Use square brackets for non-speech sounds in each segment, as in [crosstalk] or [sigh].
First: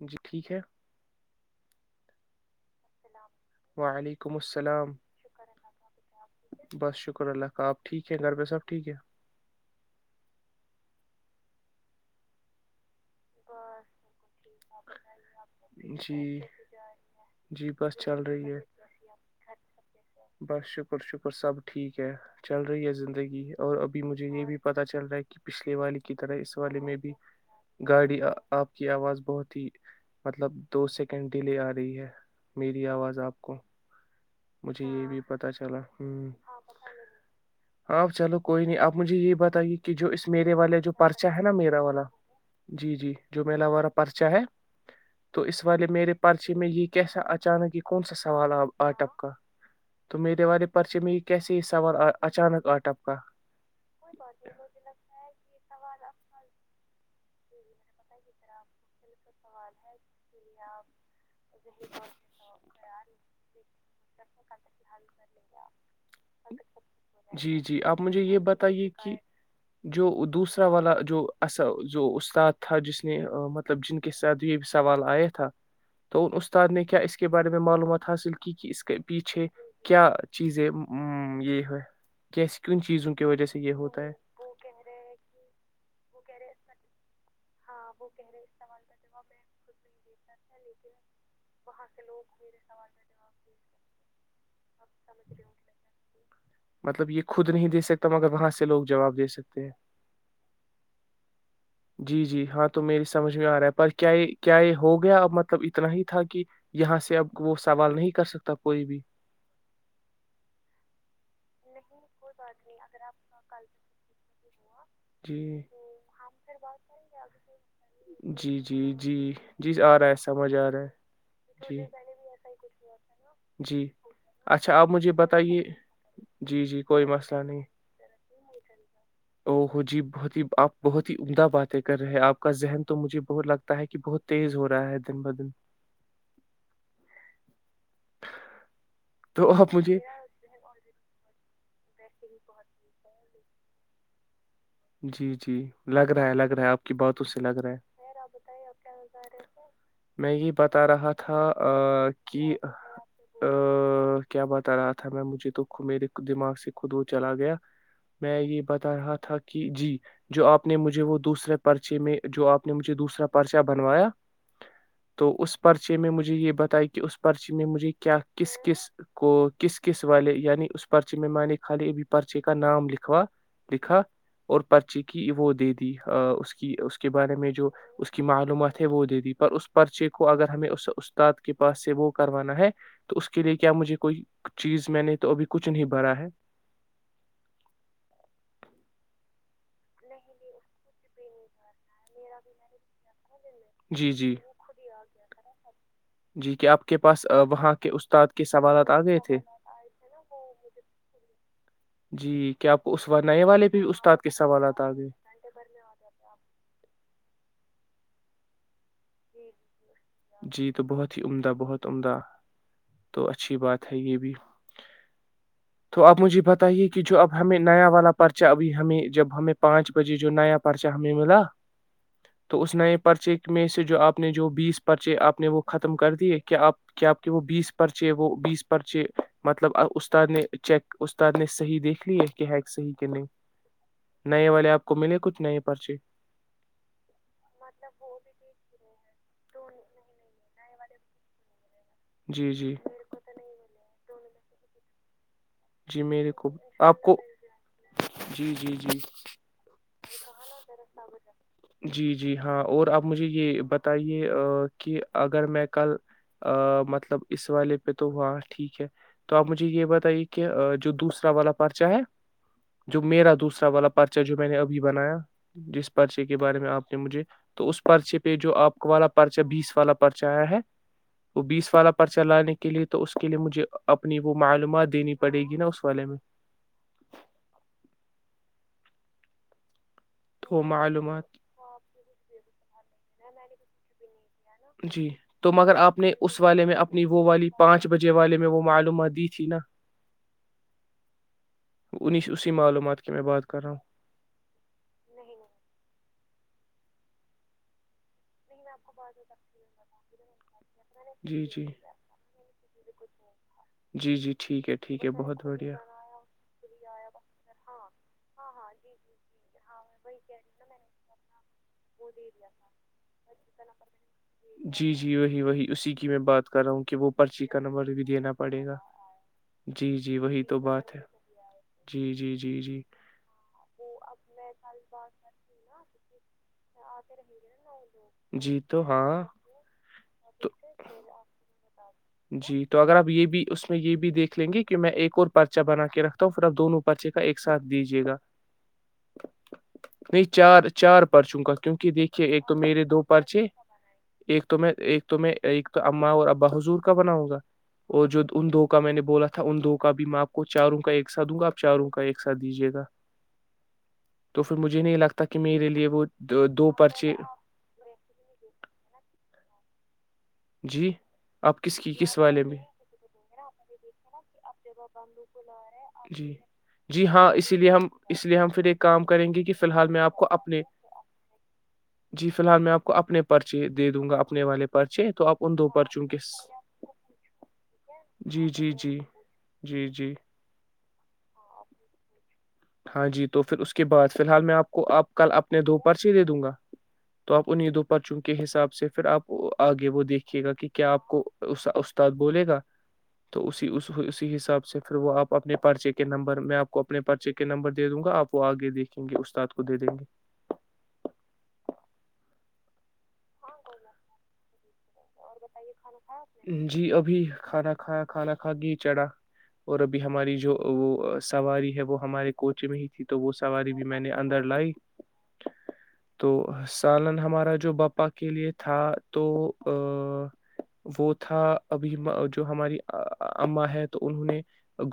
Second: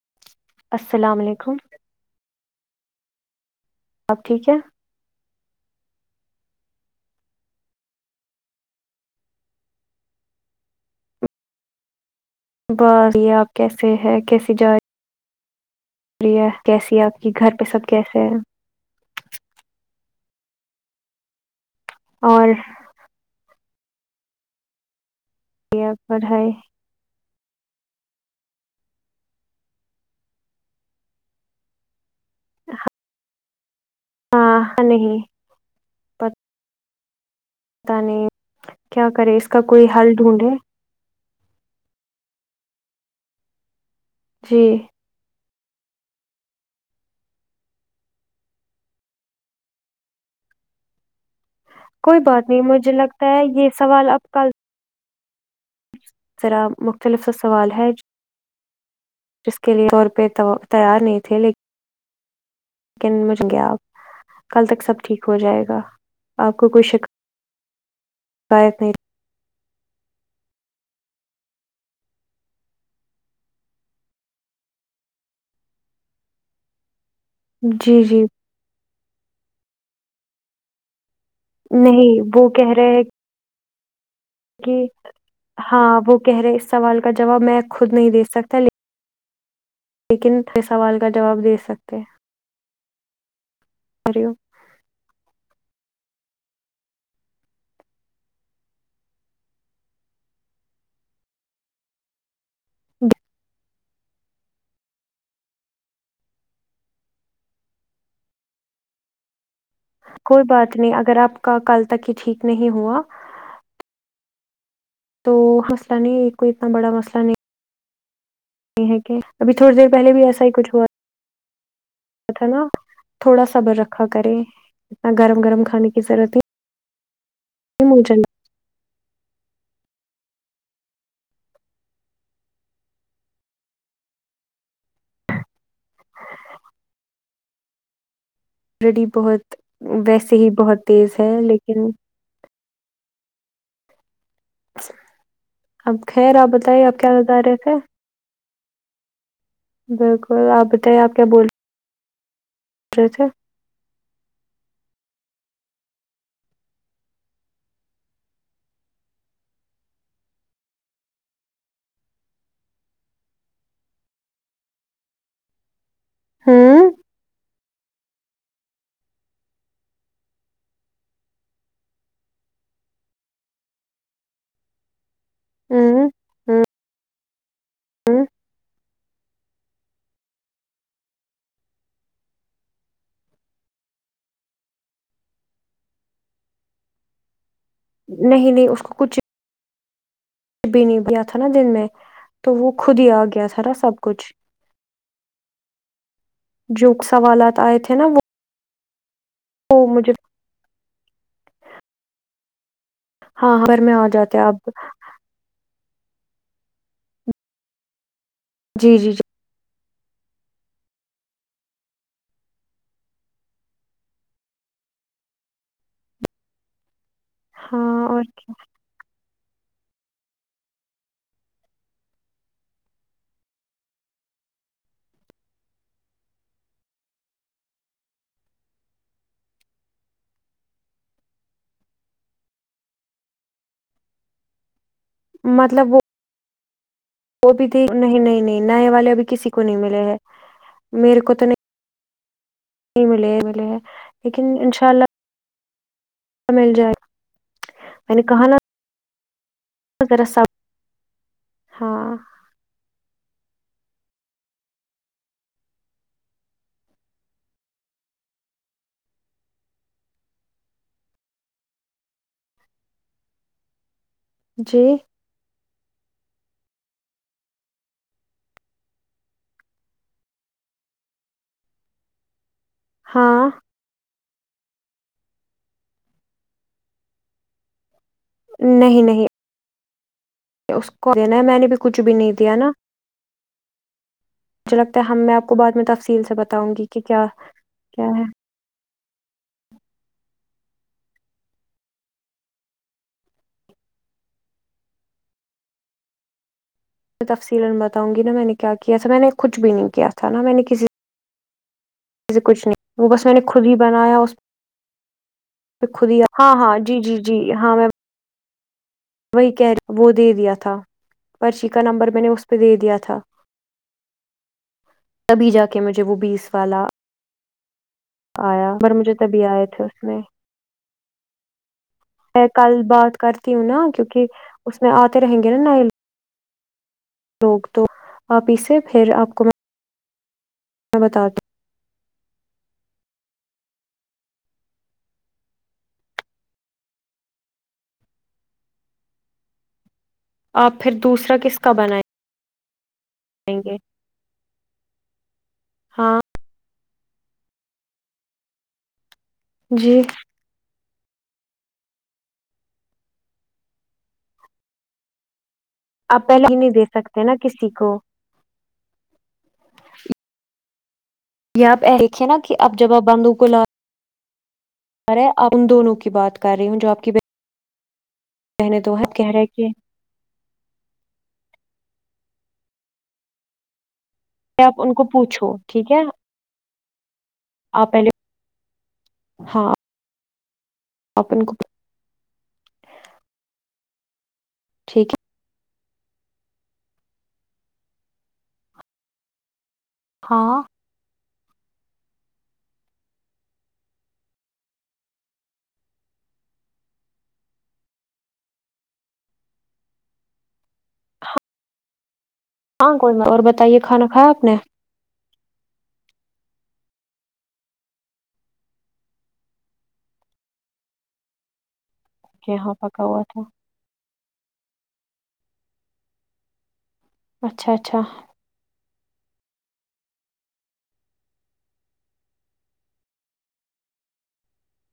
جی ٹھیک ہے السلام علیکم آپ وعلیکم ٹھیک ہے السلام بس شکر اللہ کا آپ ٹھیک ہیں گھر پہ سب ٹھیک ہے بس آپ کیسے ہے کیس س جائے جی بیا کیسی ہے آپ کی گھر پہ جی سب بس چل کیسے ہیں رہی ہے بس شکر شکر سب ٹھیک ہے اور چل رہی ہے زندگی اور ابھی مجھے یہ بھی پتتا چل رہا ہے کہ کہ پچھلے یہ والے کی طرح پڑھائی اس والے میں بھی گاڑی آپ کی آواز بہت مطلب دو سیکنڈ ہی لے آ رہی ہے میری آواز آپ کو ہاں مجھے یہ بھی نہیں پت چلا ہوں پتا ہاں نہیں چلو کوئی نہیں آپ کیا مجھے یہ کرے اس کا بتائیے کوئی کہ جو حل اس میرے ڈھونڈے والے جو پرچا ہے نا میرا والا جی جی جو ملااوور اپ پرچا ہے جی تو اس والے میرے پرچے میں یہ کیسا اچانک یہ کون سا سوال آپ آٹ اپ تو میرے والے پرچے میں کیسے یہ سوال آ- کوئی بات نہیں اچانک آ مجھے ٹپکا لگتا ہے یہ سوال اب کل ہ جی س [unintelligible] ذرا مختلف سوال ہے جس کے لیے طور پہ تیار نہیں تھے ل کن مج گیا آپ کل تک سب ٹھیک ہو جائے گا آپ کو کوئی جی جی آپ مجھے یہ شکایت بتائیے نہیں کہ جو دوسرا والا جو ایسا جو استاد تھا جس نے مطلب جن کے ساتھ یہ سوال آیا تھا تو ان استاد نے کیا اس کے بارے میں جی معلومات جی حاصل کی کہ اس کے پیچھے کیا چیزیں ہوں یہی ہے نہیں وہ کیسی کہہ کن رہے ہیں چیزوں کی وجہ سے یہ ہوتا تو کہ ہاں وہ کہہ رہے ہیں اس سوال کا جواب میں خود نہیں دیکھ سکتا لیکن لیکن سوال کا جواب دے سکتے اریو مطلب یہ خود نہیں دے سکتا مگر وہاں سے لوگ جواب دے سکتے ہیں جی جی ہاں تو میری سمج میں آ رہا ہے پر کیا کیا یہ ہو گیا ا مطلب اتنا ہی تھا کہ یہاں سے اب وہ سوال نہیں کر سکتا کوئی بھی کوئی بات نہیں اگر آپ کا کل ت کہ ٹھیک نہیں ہوا تو تو جی حنصلہ نہیں کوئی اتنا بڑا مسئلہ نہیں جی جی ہے جی کہ ابھی جی تھوڑی دیر آ رہا پہلے ہے بھی ایسا ہی سمجھ آ کچھ رہا ہوا ہے جی تھا نا تھوڑا سا بر جی رکھا کرے اچھا آپ اتنا مجھے گرم گرم بتائیے کھانے کی ضرورت نہیں جی جی کوئی مسئلہ نہیں مٹن او ہو جی بہت ہی آپ بہت ہی عمدہ باتیں کر رہے آپ کا ذہن تو مجھے بہت لگتا ہے کہ بہت تیز ہو رہا ہے دن ب دن آریڈی بہت تو آپ مجھے ویسے ہی بہت تیز ہے لیکن کہوں جی جی اب لگ رہا ہے خیر لگ رہا ہے آپ بتائیے کی کیا بات اس بتا سے رہے لگ رہا تھے ہے بتائیے آپ کیا میں بالکل یہ آپ بتا بتائیے رہا آپ کیا تھا بول ا کہ رہے تھے ا کیا بتا رہا تھا میں مجھے د میرے دماغ سے خود وہ چلا گیا میں یہ بتا رہا تھا کہ کہ جی جو آپ نے مجھے وہ دوسرے پرچے میں جو آپ نے مجھے دوسرا پرچا بنوایا تو اس پرچ چے میں مجھے یہ بتایا ہوں کہ اس پ پرچی میں مجھے کیا کس کس کو کس کس والے یعنی اس پرچے میں میں نے خالی ابھی پرچے کا نام لکھوا لکھا اور پرچی کہ وہ دے دی اس کے ہ کہ اس کے بارے میں جو اس ہ کی معلومات ہے وہ دے دی پر اس پرچے کو اگر ہمیں اس استاد کے پاس سے وہ کروانا ہے تو اس کے لیے کیا مجھے کوئی چیز میں نے تو ابھی کچھ نہیں بھرا ہے نہیں نہیں اس کو کچھ ب نہیں بھییا تھا نا دن میں تو وہ خود ہی آ گیا تھا نا سب جی کچھ جی جی کہ آپ جو سوالات آئے تھے نا وہ آگ ا مجھے جی کیا اس نئے ہاں والے خبر بھی میں آ استاد کے جاتے سوال آپ آتا آگے اچا جی جی جی جی تو بہت ہی عمدہ بہت عمدہ تو اچھی بات ہے یہ بھی تو آپ مجھے بتائیے کہ کہ جو اب ہمیں نیا ہاں والا اور پرچا ابھی ہمیں جب ہمیں پانچ بجے جو نیا پرچا ہمیں ملا تو اس نئے پرچے میں سے جو آپ نے جو بیس پرچے آپ نے وہ ختم کر دیے کیا آپ کیا آپ کے وہ بیس پرچے وہ بیس پرچے مطلب استاد نے چیک استاد نے صحیح دیکھ لی ہے کہ ہ صحیح کہ نہیں نئے والے آپ ملے کچھ نئے مطلب پرچی وہ وہ بھی دیک نہیں نہیں نہیں نیا والے ابھی کسی کو نہیں ملے ہے میرے کو تو نہیں جی جی نہیں ملے ملے لیکن انشاء اللہ جی میرے کو مل جائے آپ گا۔ کو میں نے کہا جی نا جی جی ذرا سب جی ہاں جی ہاں اور آپ آ مجھے یہ بتائیے کہ اگر میں کل مطلب اس والے پہ تو ہاں ٹھیک ہے تو آپ مجھے یہ بتائیے کہ جو دوسرا والا پرچا ہے جو میرا دوسرا والا پ پرچا جو میں نے ابھی جی بنایا جس پرچے کے بارے میں آپ نے مجھے تو اس پرچے پہ جو آپ والا پرچا بیس والا پرچا آیا ہے وہ بیس والا پرچا لانے کے کے لیے تو اس کے لیے ہاں مجھے اپب اپنی وہ معلومات دینی پڑے گی نا اس والے میں نہیں نہیں تو اس کو د معلومات نا ہے میں نے بھی کچھ بھی نہیں دیا نا مجھے لگتا جی ہے ہم میں تو کو مگر بعد میں آپ نے تفصیل سے اس والے بتاؤں میں گی کہ اپنی وہ کیا والی پانچ کیا بجے ہے والے میں وہ معلومات دی تھی نا انی اسی معلومات کی میں بات کر رہا ہوں میں تفصیلن بتاؤں گی نا میں نک کیا کیا تھا میں نے کچھ بھی نہیں کیا تھا تھا نا میں نے کسی جی جی [unintelligible] سے کچھ نہیں وہ بس [unintelligible] میں نے ک ہی جی بنایا جی اس ٹھیک ہے ٹھیک ہے بہت بڑھیا پ ہاں ہاں جی جی جی ہاں میں وہی کہ وہ دے دیا تھا پرچی کا نمبر میں نے اس پہ دے دیا تھا جی جی وہی تبھی وہی جا کے اسی مجھے کی وہ میں بات بیس کر رہا ہوں والا کہ وہ پرچی کا نمبر بھی دینا پڑے آیا گا پر مجھے تبھی آئے تھے جی اس جی میں وہی تو بات ہے جی جی میں جی کل جی بات کرتی ہوں نا کیونکہ اس میں آتے رہیں گے نا نئےوگ لوگ تو آپ جی اسے تو پھر ہاں آپ کو [unintelligible] تو میں بت دوں [unintelligible] جی تو اگر آپ یہ بھی اس میں یہ بھی دیکھ لیں گے کہ میں ایک اور پرچہ بنا کے رکھتا ہوں پھر آپ دونوں پرچے کا ایک ساتھ دیجیے گا نہیں ہوں چار آپ پھر چار دوسرا پرچوں کا کس کیونکہ بنائیں دیکھیے ایک تو میرے دو پرچے گے ایک تو میں ایک تو میں ایک تو اماں ہاں اور ابا حضور کا بنا ہوگا اور جو ان دو کا میں نے بولا تھا تھا ان دو کا جی بھی میںاں آپ کو چاروں کا ایک سھ دوں گا آپ چاروں کا ایک ساتھ دیجیے گا تو پھر مجھے نہیں لگتا کہ میرے لیے وہ آپ دو پہلے ہی نہیں دو دے پرچے سکتے نا کسی کو جی کس آپ کی کس دیکھے نا والے کہ میں اب جب آپ باندوں کو لا رہے ہیں آپ ان دونوں کی جی بات کر رہی ہوں جو آپ جی کی ہاں اسی لیے ہم اس لیے ہم پھر بہنیں ایک دو کام ہیں کریں کہہ گے رہے کہ فی الحال میں آپ کو اپنے جی فی الحال میں آپ کو اپنے پرچے دے دوں گا اپنے والے آپ ان پرچے کو ہیں تو آپ پوچھو ان دو ٹھیک ہے پرچوں کے آپ پہلے جی جی جی ت جی اپن کو ہاں جی تو پھر اس کے بعد فی الحال میں آپ کو ٹھیک اپ ہے کل اپنے دو پرچی دے دوں گا تو آپ انہیں دو پرچوں کے حساب سے پھر آپ آگے وہ دیکھیے گا ہاں کہ کیا آپ کو استاد بولے گا تو اس اسی حساب سے پھر وہ آپ اپنے پرچے کے نمبر میں آپ کو اپنے پرچے کے کے نمبر دے دوں گا آپ وہ آگے دیکھیں گے استاد کو دے دیں گے ہاں کوئی اور بتائیے کھانا کھایا آپ نے جی ابھی کھانا کھ کھانا کھا گی چڑا اور ابھی ہماری جو وہ سواری ہے وہ ہمارے کوچ یہاں میں ہی پکا تھی تو ہوا وہ تھا سواری بھی میں نے اندر لائی تو سالن ہمارا جو اچھا اچھا باپا کے لیے تھا تو وہ تھا ابھی جو ہماری اماں ہے تو انہوں نے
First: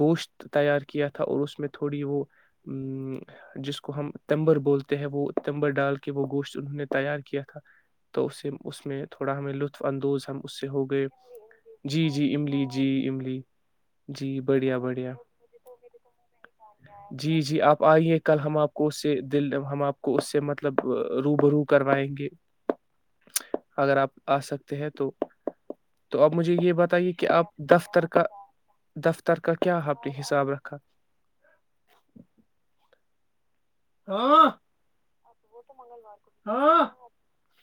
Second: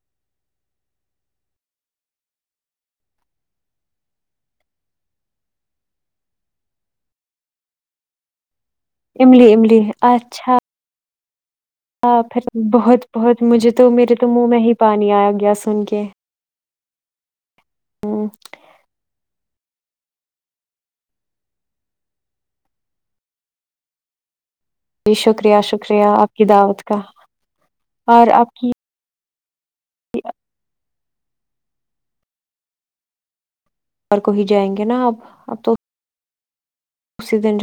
گوشت تیار کیا تھا اور اس میں تھوڑی وہ ا جس کو ہم تمبر بولتے ہیں وہ تمبر ڈال کے وہ گوشت انہوں نے تیار کیا تھا تو اسے اس میں تھوڑا ہمیں املی لط املی اچھا جی ہاں جی پھر املی بہت جی املی بہت مجھے تو میرے تو جی منہ میں ہی بڑھیا پانی بڑھیا آیا گیا سن کے جی جی جی آپ آئیے ہوں کل ہم آپ کو سے دل ہمار آپ کو اس سے مطلب رو ب رو کروائیں گے اگر آپ آ سکتے ہیں تو جی شکریہ شکریہ تو آپ کی مجھے یہ دعوت کا بتائیے کہ آپ دفتر کا اور آپ کی دفتر تر کا کیا اپنے حساب رکھا اور کو ہی جائیں گے نا آپ اب تو ہاں اسی دن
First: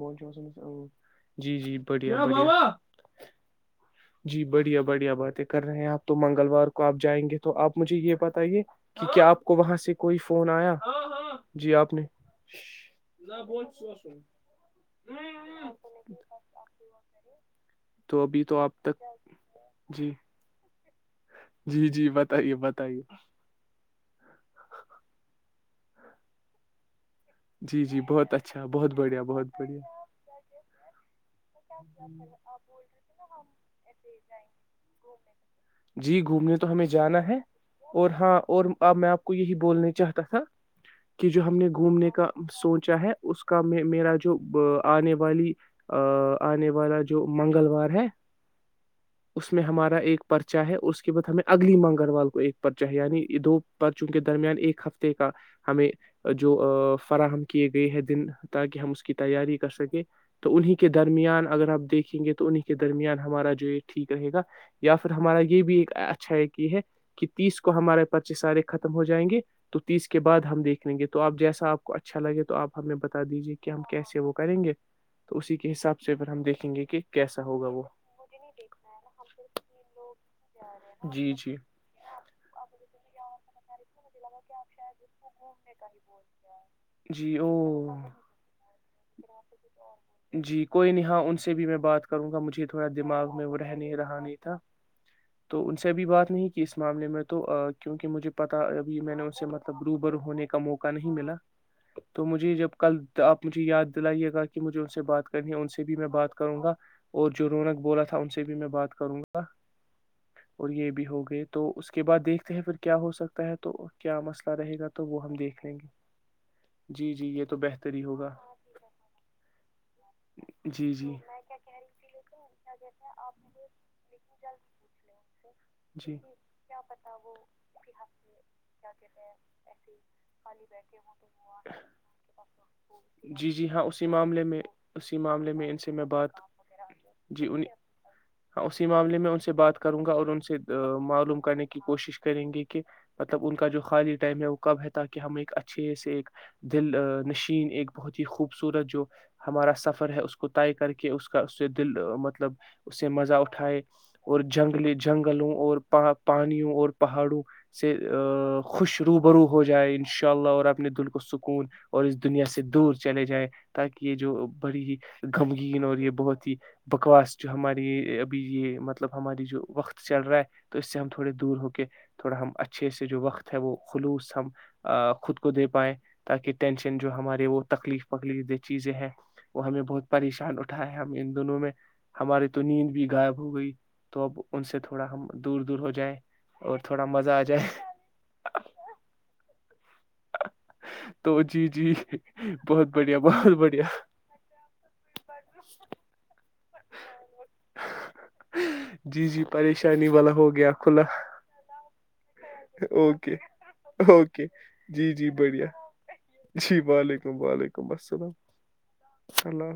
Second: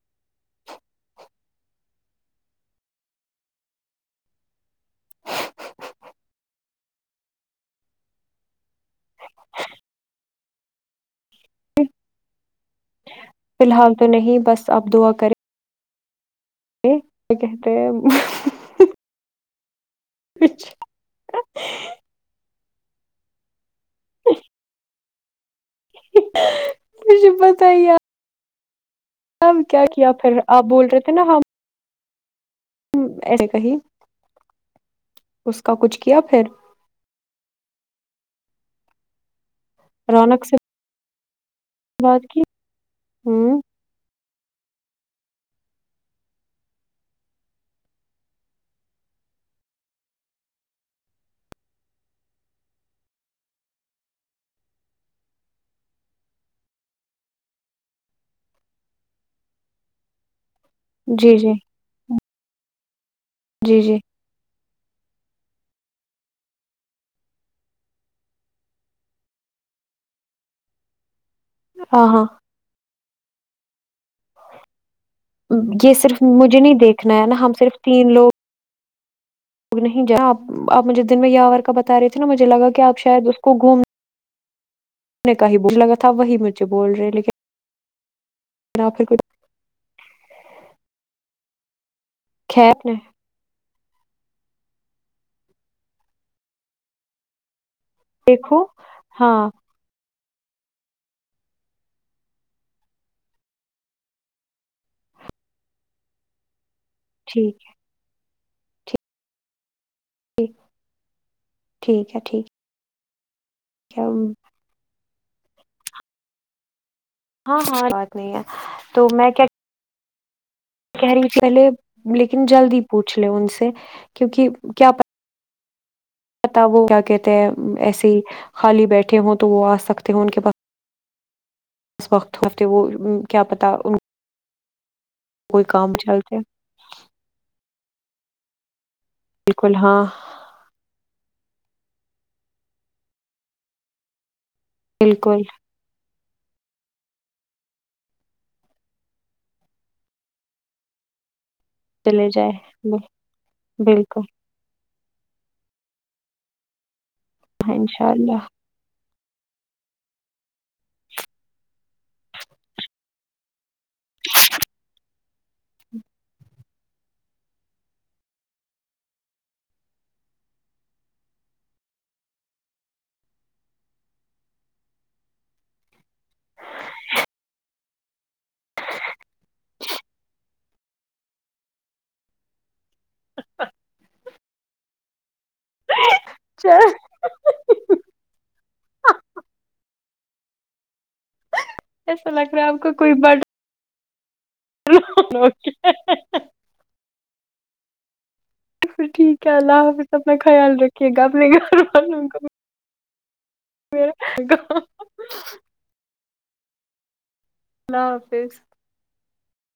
م جی جی بڑیا جی بڑھیا بڑھیا باتیں کر رہے ہیں آپ تو منگلوار کو آپ جائیں گے تو آپ مجھے یہ بتائیے کہ کیا آپ کو وہاں سے کوئی فون آیا جی آپ نے نہ فی بول الحال تو نہیں بس اپ دعا کریں ب کہتے تو آپ تک جی جی جی بتائیے بت تائی جی جی بہت اچھا اچھا اب کیا کیا پھر آپ بول رہے تھے نا ہم [unintelligible] ایسے کہی اس کا [unintelligible] کچھ کیا جی پھر گھومنے تو ہمیں جانا ہے اور ہاں اور میں آپ کو یہی بولنا چاہتا تھا رونق سے کہ جو ہم نے گھومنے کا بات کی سوچا ہے اس کا ہوں میں میرا جو آنے والی آ آنے والا جو منگلوار ہے اس میں ہمارا ایک پرچا ہے اس کے بعد ہمیں اگلی منگلوار کو ایک پرچا ہے یعنی دو پرچوں کے درمیان ایک ہفتے کا ہمیں جو فراہم کیے گئے ہے دن تاکہ ہم اس کی تیاری کر سکیں تو انیں کے جی درمیان جی اگر آپ دیکھیں گے تو انیں کے درمیان ہمارا جو یہ جی جی ٹھیک رہے گا یا پھر ہمارا یہ بھی ایک اچھا ایک یہ ہے کہ تیس کو ہمارے پرچے سارے ختم ہو جائیں گے تو تیس کے بعد ہم دیکھ لیں گے تو آپ جیسا آ کو ہاں اچھا ہاں لگے تو آپ ہم نے بتا بتا دیجیے کہ ہم کیسے وہ کریں گے تو اسی کے یہ حساب سے صرف پھر ہم مجھے نہیں دیکھیں گے کہ دیکھنا ہے نا کیسا ہم ہوگا صرف وہ تین لوگ لگ نہیں جانا آپجھے دن میں جی جی یاور کا بتا رہے تھے نا مجھے لگا کہ آپ شاید اس کو گھومنا وہی مجھے بول رہے جی لیکن وہ آپ پھر کچھ جی کوئی نہیں ہا ان سے بھی میں بات کر کروں گا مجھے تھوڑا خیر دما میں وہ رہنے رہا نہیں تھا تو ان سے ابھی بات نہیں کہ اس معاملے میں تو کیونکہ مجھے پتا دیکھو ابھی میں نے اس سے ہاں مطلب ہونے کا موقع نہیں ملا تو مجھے جب کل آپ مجھے یاد دلائیے گا کہ مجھے ان سے بات کرنی ہے ان سے بھی میں بات کروں گا اور جو ٹھیک رونک بولا تھا ان سے سے بھی میں بات کروں گا ٹھیک اور یہ بھی ہو گئے تو اس کے بعد دیکھتے ہیں پھر کیا ہو سکتا ہے تو کیا جب مسئلہ رہے تو وہ ہم دیکھ لیں گے جی جی یہ تو ہاں ہاں بہتر ہی بات ہوگا نہیں ہے تو میں کیا جی کہہ جی رہی پہلے لیکن جلد ہی پوچھ لے ان سے کیونکہ کیا پ جی پ وہ کیا کہتے ہیں ایسے ہی خالی بیٹھے ہوں تو وہ آ سکتے ہوں ان کے پاس وقت ہوتے وہ کیا جی جی پتا ہاں ان اسی معاملے میں میں اسی معاملے کوئی میں ان سے کام میں بات چلتے جی انیں ہاں اس معاملے میں ان سے بالکل بات کروں ہاں گا اور ان سے معلوم کرنے کی کوشش کریں گے کہ مطلب ان کا جو خال تمیک کب ہے تاکہ ہم بالکل ایک اچھے سے ایک دل نشین ایک بہت ہی خوبصورت جو ہمارا سفر ہے اس کو طے کر کے اس کا سے دل چلے جائے مطلب اس سے مزہ اٹھائے بالکل اور جنگلی جنگلوں اور پا پانیوں اور پہاڑوں ہاں سے انشاء اللہ خوش شروبرو ہو جائے ان شاء اللہ اور اپنے دل کو سکون اور اس دنیا سے دور چلے جائے تاکہ یہ جو بڑی ہی گغمگین اور یہ بہت ہی بکواس جو ہماری ابھی یہ مطلب ہماری جو وقت چل رہا ہے تو اس سے ہم تھوڑے دور ہو کے تھوڑا ہم اچھے سے جو وقت ہے وہ خلوص ہم خود کو دے پائیں تاکہ ٹینشن جو ہمارے وہ تکلیف پکڑ چیزیں ہیں وہ ہمیں بہت پریشان ہم ان دونوں میں ہماری تو نیند بھی غائب ہو گئی تو اب ان سے تھوڑا ہم دور دور ہو جائے اور تھوڑا مزہ آ جائے تو جی جی ایسا لگ رہا ہے آپ بہت کو کوئی بڑھیا بہت بٹن بڑھیا [inaudible] پھر جی جی ٹھیک ہے اللہ پریشانی حافظ والا اپنا ہو گیا خیال کھلا رکھیے گا اپنے گھر والوں کا اوکے اوکے اللہ جی جی بڑھیا جی بلیک وعلیکم السلام حافظ ہیلو